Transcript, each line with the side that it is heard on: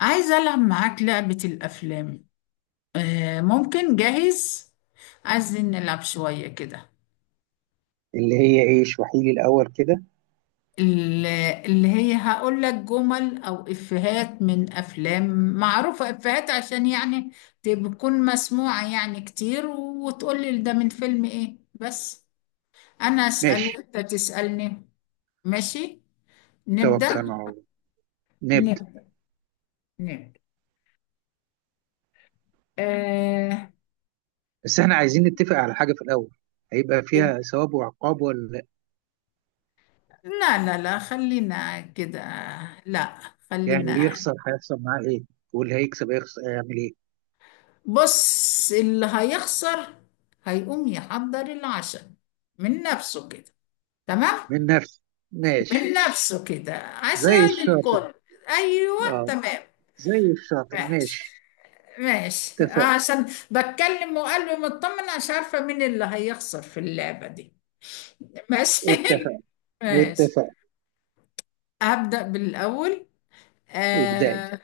left: عايزة ألعب معاك لعبة الأفلام. ممكن. جاهز؟ عايزين نلعب شوية كده.
right: اللي هي ايه اشرحي لي الاول كده؟
left: ال- اللي هي هقول لك جمل أو إفيهات من أفلام معروفة، إفيهات عشان يعني تكون مسموعة يعني كتير، وتقول لي ده من فيلم إيه بس. أنا أسأل
right: ماشي.
left: وأنت تسألني. ماشي. نبدأ.
right: توكلنا على الله. نبدأ.
left: نبدأ. نبدأ. آه
right: بس احنا عايزين نتفق على حاجة في الاول. هيبقى فيها ثواب وعقاب ولا؟
left: لا لا لا، خلينا كده. لا،
right: يعني
left: خلينا.
right: اللي يخسر هيحصل معاه ايه؟ واللي هيكسب هيخسر هيعمل ايه؟
left: بص، اللي هيخسر هيقوم يحضر العشاء من نفسه كده، تمام؟
right: من نفسه.
left: من
right: ماشي.
left: نفسه كده،
right: زي
left: عشاء
right: الشاطر.
left: للكل. ايوه،
right: اه،
left: تمام.
right: زي الشاطر.
left: ماشي.
right: ماشي.
left: ماشي
right: اتفق،
left: عشان بتكلم وقلبي مطمن، مش عارفه مين اللي هيخسر في اللعبه دي. ماشي.
right: اتفق،
left: ماشي.
right: اتفق.
left: هبدأ بالاول.
right: ابدأي.
left: آه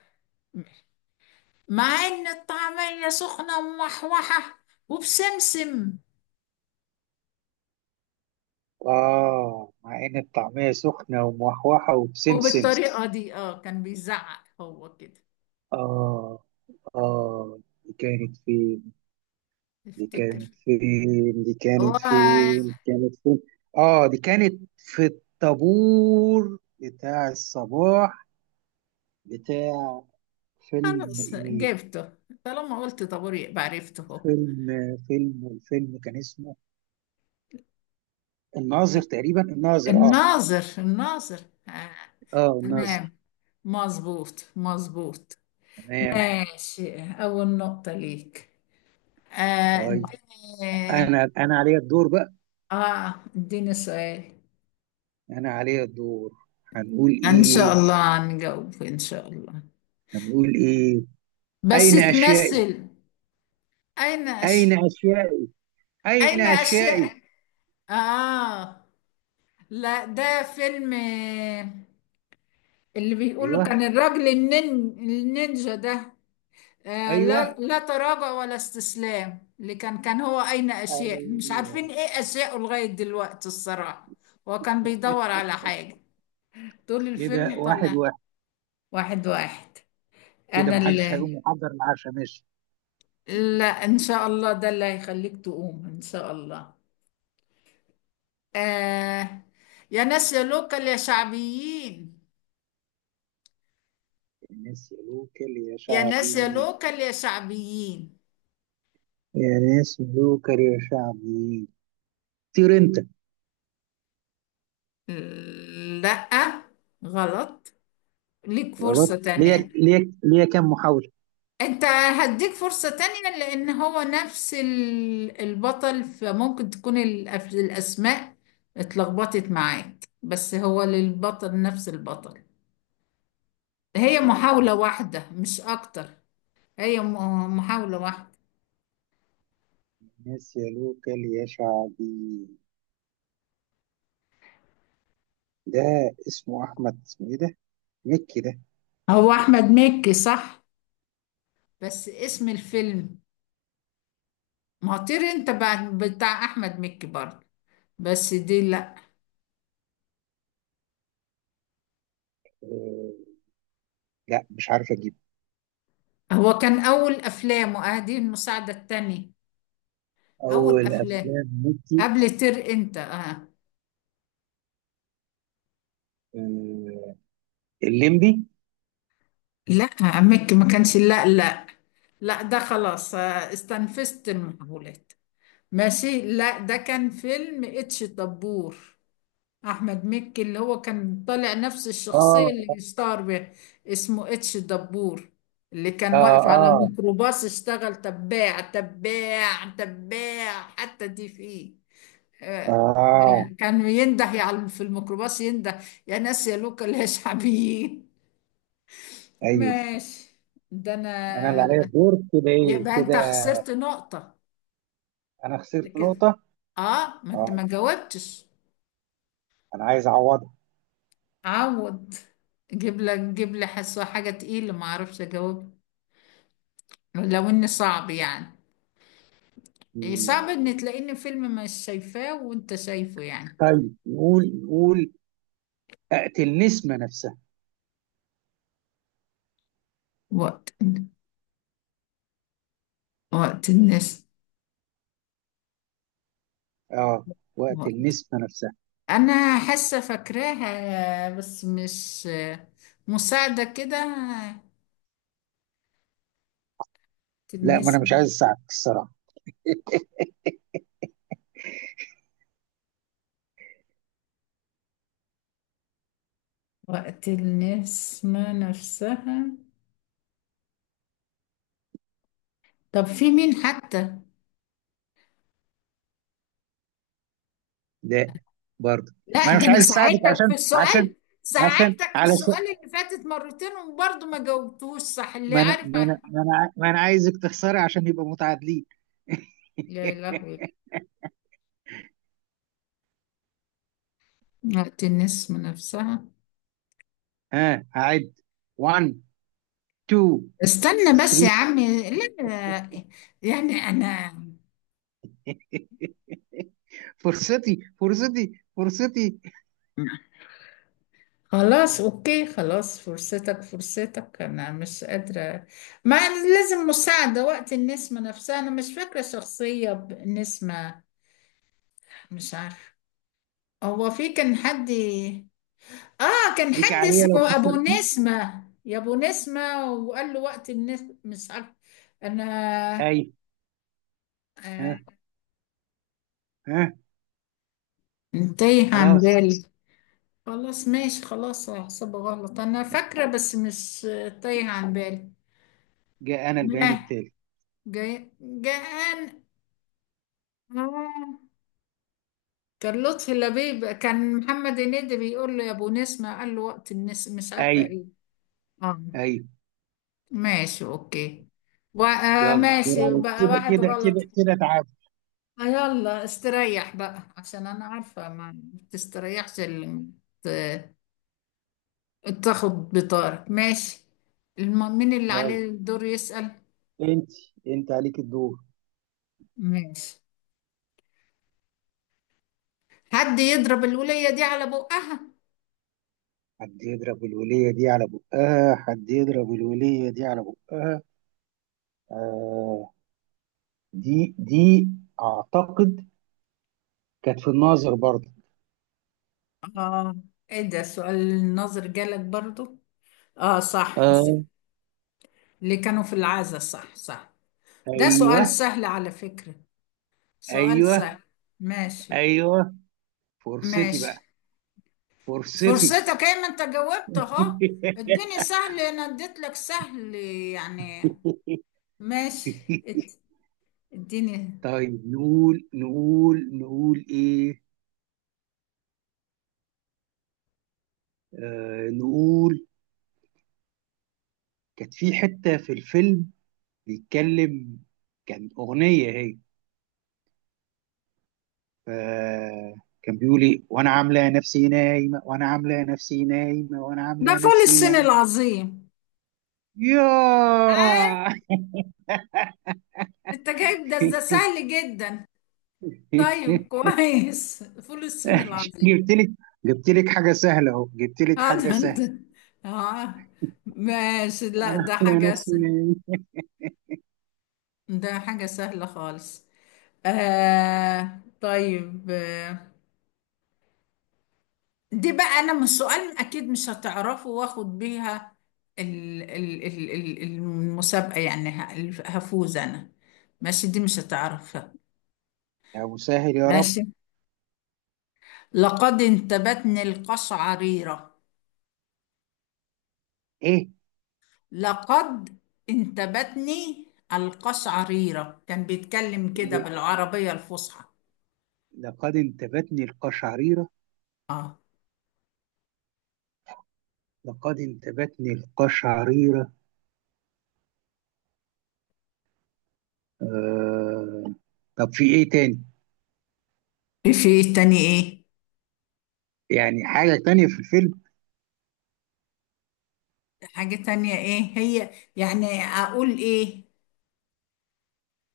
left: مع ان الطعميه سخنه ومحوحه وبسمسم،
right: اه، مع ان الطعمية سخنة وموحوحة وبسمسم.
left: وبالطريقه دي كان بيزعق هو كده.
right: اه، اه. دي كانت فين؟ دي
left: افتكر.
right: كانت فين؟ دي
left: هو
right: كانت فين؟ دي كانت فين؟ اه، دي كانت في الطابور بتاع الصباح بتاع. فيلم
left: خلاص
right: ايه؟
left: جبته، طالما قلت طابور يبقى عرفته هو.
right: فيلم فيلم والفيلم كان اسمه الناظر تقريبا. الناظر. اه،
left: الناظر، الناظر. آه.
right: اه. الناظر.
left: تمام، مظبوط مظبوط.
right: تمام.
left: ماشي، أول نقطة ليك. آه
right: طيب.
left: اديني
right: انا عليا الدور بقى.
left: اه اديني سؤال.
right: انا عليا الدور. هنقول
left: إن شاء
right: ايه؟
left: الله هنجاوب إن شاء الله،
right: هنقول ايه؟
left: بس
right: اين اشيائي؟
left: تمثل. أين
right: اين
left: أش...
right: اشيائي؟ اين
left: أين
right: اشيائي؟
left: أشياء. آه لا، ده فيلم اللي بيقولوا
right: ايوه،
left: كان الراجل النينجا ده. آه،
right: ايوه،
left: لا لا، تراجع ولا استسلام. اللي كان هو أين أشياء، مش
right: ايوه.
left: عارفين إيه أشياءه لغاية دلوقتي الصراحة. هو كان بيدور على حاجة طول
right: كده
left: الفيلم
right: واحد
left: طلع.
right: واحد.
left: واحد واحد.
right: كده
left: أنا
right: محدش
left: اللي
right: هيقوم يحضر العشاء. ماشي.
left: لا، إن شاء الله ده اللي هيخليك تقوم إن شاء الله. آه يا ناس يا لوكال يا شعبيين،
right: الناس يلوكل يا
left: يا ناس يا
right: شعبي.
left: لوكال يا شعبيين.
right: يا ناس يلوكل يا شعبي. طير انت.
left: لا، غلط. ليك فرصة
right: غلط. ليا
left: تانية.
right: ليا ليا كام محاولة؟
left: انت هديك فرصة تانية لان هو نفس البطل، فممكن تكون الاسماء اتلخبطت معاك، بس هو للبطل، نفس البطل. هي
right: طيب.
left: محاولة واحدة مش اكتر. هي محاولة واحدة.
right: الناس يا لوكال يا شعبي ده. اسمه أحمد. اسمه إيه ده؟ مكي ده.
left: هو احمد مكي صح، بس اسم الفيلم؟ مطير انت بعد بتاع احمد مكي برضه، بس دي لا.
right: آه. لا، مش عارف أجيب.
left: هو كان اول افلامه، دي المساعدة التانية. اول
right: أول
left: افلام،
right: أفلام مكي؟
left: قبل انت. اه
right: آه. الليمبي؟
left: لا، عمك ما كانش، لا لا. لا، ده خلاص استنفذت المحاولات. ماشي. لا، ده كان فيلم اتش دبور، احمد مكي اللي هو كان طالع نفس الشخصية اللي
right: آه،
left: اشتهر بيها. اسمه اتش دبور، اللي
right: آه،
left: كان واقف على
right: آه،
left: ميكروباص اشتغل تباع تباع تباع، حتى دي فيه آه،
right: آه.
left: كان ينده يعني في الميكروباص، ينده يا ناس يا لوكا ليش حبيب.
right: أيوه.
left: ماشي. ده
right: أنا اللي عليا
left: انا.
right: الدور كده. إيه
left: يبقى
right: كده؟
left: انت خسرت نقطة.
right: أنا
left: ده
right: خسرت
left: كده.
right: نقطة.
left: اه ما انت ما
right: آه.
left: جاوبتش.
right: أنا عايز أعوضها.
left: عوض. جيب لي حسوة حاجة تقيلة ما اعرفش اجاوب. لو اني صعب يعني. إيه
right: مم.
left: صعب ان تلاقيني فيلم مش شايفاه وانت شايفه يعني؟
right: طيب. نقول. أقتل نسمة نفسها.
left: وقت وقت الناس.
right: آه، وأقتل
left: وقت.
right: نسمة نفسها.
left: انا حاسة فاكراها بس مش. مساعدة كده.
right: لا، ما أنا مش
left: النسمة.
right: عايز أساعدك الصراحة.
left: وقت النسمة نفسها. طب في مين حتى؟
right: لا، برضه.
left: لا،
right: ما انا
left: ده
right: مش
left: انا
right: عايز اساعدك
left: ساعدتك في
right: عشان عشان
left: السؤال.
right: عشان
left: ساعدتك في
right: علشان
left: السؤال اللي فاتت مرتين وبرضه ما جاوبتوش صح، اللي
right: ما انا
left: عارف
right: ما انا
left: عارف.
right: ما انا ع- ما أنا عايزك تخسري عشان يبقى متعادلين.
left: يا لهوي. وقت الناس من نفسها.
right: ها، هعد. 1، 2،
left: استنى بس يا
right: 3.
left: عمي، لا. يعني انا.
right: فرصتي، فرصتي، فرصتي.
left: خلاص، اوكي، خلاص. فرصتك، فرصتك، انا مش قادرة. ما لازم مساعدة. وقت النسمة نفسها. انا مش فاكرة شخصية بنسمة. مش عارفة. هو في كان حد. اه كان
right: ليك
left: حد
right: عليا لو
left: اسمه ابو
right: خسرت.
left: نسمة، يا ابو نسمة، وقال له وقت الناس مش عارف. انا.
right: اي.
left: آه
right: ها، ها.
left: تايه عن
right: خلاص.
left: بالي. خلاص ماشي، خلاص هحسبه غلط. انا فاكرة بس مش تايه عن بالي.
right: جاء انا البيان
left: ما
right: التالي.
left: جاي جاءان. آه. كان لطفي لبيب كان محمد هنيدي بيقول له يا ابو نسمة، قال له وقت الناس مش عارفة
right: اي،
left: ايه. اه
right: اي.
left: ماشي، اوكي.
right: يلا. دور
left: ماشي
right: عليك
left: بقى،
right: كده
left: واحد
right: كده
left: غلط.
right: كده كده. تعادل.
left: يلا استريح بقى عشان انا عارفة ما تستريحش اللي ت- تاخد بطارك. ماشي. مين اللي
right: يلا.
left: عليه الدور يسأل؟
right: انت انت عليك الدور.
left: ماشي. حد يضرب الولية دي على بقها.
right: حد يضرب الولية دي على بقها. حد يضرب الولية دي على بقها. آه، دي أعتقد كانت في الناظر برضه.
left: اه ايه ده، سؤال النظر جالك برضو. اه صح صح.
right: آه.
left: اللي كانوا في العزا، صح صح. ده سؤال
right: أيوه،
left: سهل على فكرة، سؤال
right: أيوه،
left: سهل. ماشي.
right: أيوه. فرصتي
left: ماشي.
right: بقى. فرصتي.
left: فرصتك ايه ما انت جاوبت اهو. اديني سهل، انا اديت لك سهل يعني. ماشي. اد- اديني.
right: طيب. نقول إيه؟ آه، نقول. كانت في حتة في الفيلم بيتكلم. كان أغنية هي. آه، كان بيقول لي وانا عامله نفسي نايمه، وانا عامله نفسي نايمه، وانا
left: ده
right: عامله
left: فول
right: نفسي
left: الصين
right: نايمه.
left: العظيم. آه
right: ياه.
left: انت جايب ده، ده سهل جدا. طيب، كويس، فول الصين العظيم.
right: جبت لك. جبت لك حاجه سهله اهو. جبت لك
left: اه
right: حاجه
left: ده انت.
right: سهله.
left: اه ماشي. لا،
right: انا عامله نفسي نايمه.
left: ده حاجة سهلة خالص. طيب. دي بقى انا من السؤال اكيد مش هتعرفه، واخد بيها المسابقة يعني، هفوز انا. ماشي، دي مش هتعرفها.
right: يا مسهل يا رب.
left: ماشي. لقد انتابتني القشعريرة.
right: ايه
left: لقد انتابتني القشعريرة، كان بيتكلم كده
right: اللي
left: بالعربية الفصحى.
right: لقد انتابتني القشعريره؟
left: اه
right: لقد انتابتني القشعريره. آه. طب في ايه تاني؟
left: في إيه تاني ايه؟
right: يعني حاجه تانية في الفيلم.
left: حاجة تانية ايه هي يعني اقول ايه؟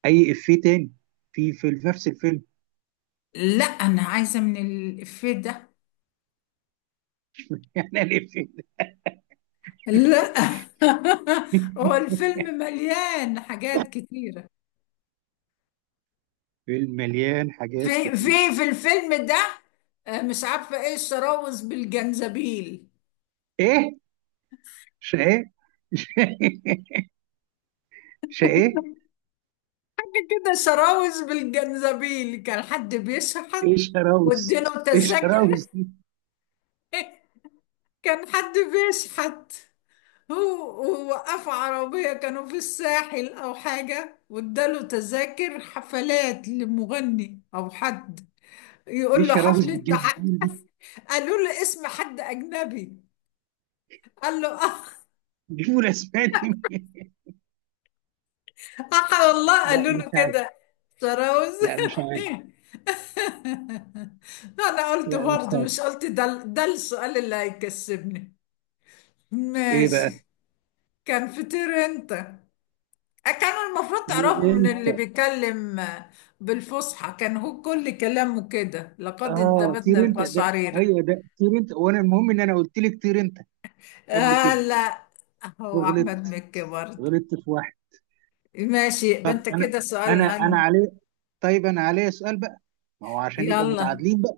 right: اي افيه تاني؟ في نفس الفيلم.
left: لا، انا عايزة من الإفيه ده.
right: يعني الافيه.
left: لا. هو الفيلم مليان حاجات كتيرة.
right: فيلم مليان حاجات
left: في
right: كتير.
left: في الفيلم ده مش عارفة ايه الشراوذ بالجنزبيل.
right: ايه شقاق؟ شقاق.
left: حاجة كده، شراوذ بالجنزبيل، كان حد
right: ايه
left: بيشحت
right: الشراوس؟
left: واديله
right: ايه
left: تذاكر.
right: الشراوس دي؟
left: كان حد بيشحت، هو ووقفوا عربية كانوا في الساحل أو حاجة، واداله تذاكر حفلات لمغني أو حد،
right: ايه
left: يقول له
right: الشراوس
left: حفلة
right: بالجنس دي؟
left: قالوا له اسم حد أجنبي، قال له
right: جيبوا الاسماء دي منين؟
left: والله
right: لا،
left: قالوا
right: مش
left: له
right: عارف.
left: كده، سراوز.
right: لا، مش عارف.
left: انا قلت
right: لا، مش
left: برضه
right: عارف.
left: مش قلت ده السؤال اللي هيكسبني.
right: ايه بقى؟
left: ماشي. كان فطير انت، كانوا المفروض تعرفوا
right: طير
left: من
right: انت.
left: اللي بيتكلم، بالفصحى، كان هو كل كلامه كده، لقد
right: اه،
left: انتابتنا
right: طير انت ده.
left: القشعريرة.
right: ايوه، ده طير انت، وانا المهم ان انا قلت لك طير انت قبل كده.
left: لا، هو احمد
right: وغلطت.
left: مكي برضه.
right: غلطت في واحد.
left: ماشي، يبقى
right: طب
left: انت
right: انا.
left: كده سؤال
right: انا
left: هاني.
right: عليه. طيب، انا عليه سؤال بقى. ما هو عشان يبقى
left: يلا.
right: متعادلين بقى.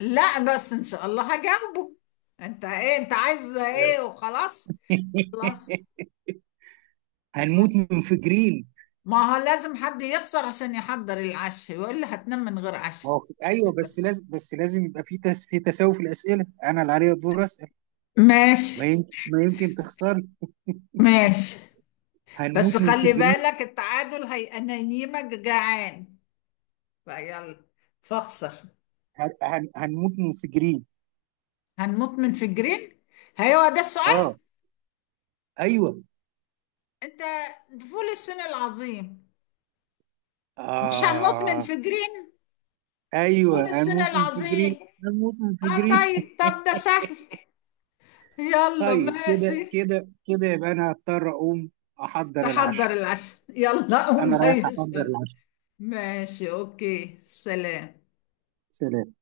left: لا بس ان شاء الله هجنبه. انت ايه، انت عايز ايه وخلاص؟ خلاص.
right: هنموت منفجرين.
left: ما هو لازم حد يخسر عشان يحضر العشاء، وإلا هتنام من غير عشاء.
right: ما هو ايوه، بس لازم، بس لازم يبقى في تساوي في الاسئله. انا اللي عليا الدور اسال. ما
left: ماشي.
right: يمكن ما يمكن تخسري.
left: ماشي، بس
right: هنموت
left: خلي
right: منفجرين.
left: بالك التعادل هي انا ينيمك جعان، فيلا فاخسر.
right: هنموت منفجرين.
left: هنموت من فجرين. هيوا ده السؤال؟
right: اه. ايوه.
left: انت، فول الصين العظيم. مش هنموت
right: اه،
left: من فجرين.
right: ايوه.
left: فول الصين
right: هنموت منفجرين.
left: العظيم.
right: هنموت
left: اه
right: منفجرين.
left: طيب طب ده سهل. يلا،
right: طيب، كده
left: ماشي.
right: كده كده. يبقى انا هضطر اقوم احضر
left: تحضر
right: العشاء.
left: العشاء، يلا قوم
right: انا
left: زي
right: رايح احضر
left: الشغل.
right: العشاء.
left: ماشي، اوكي، سلام.
right: سلام.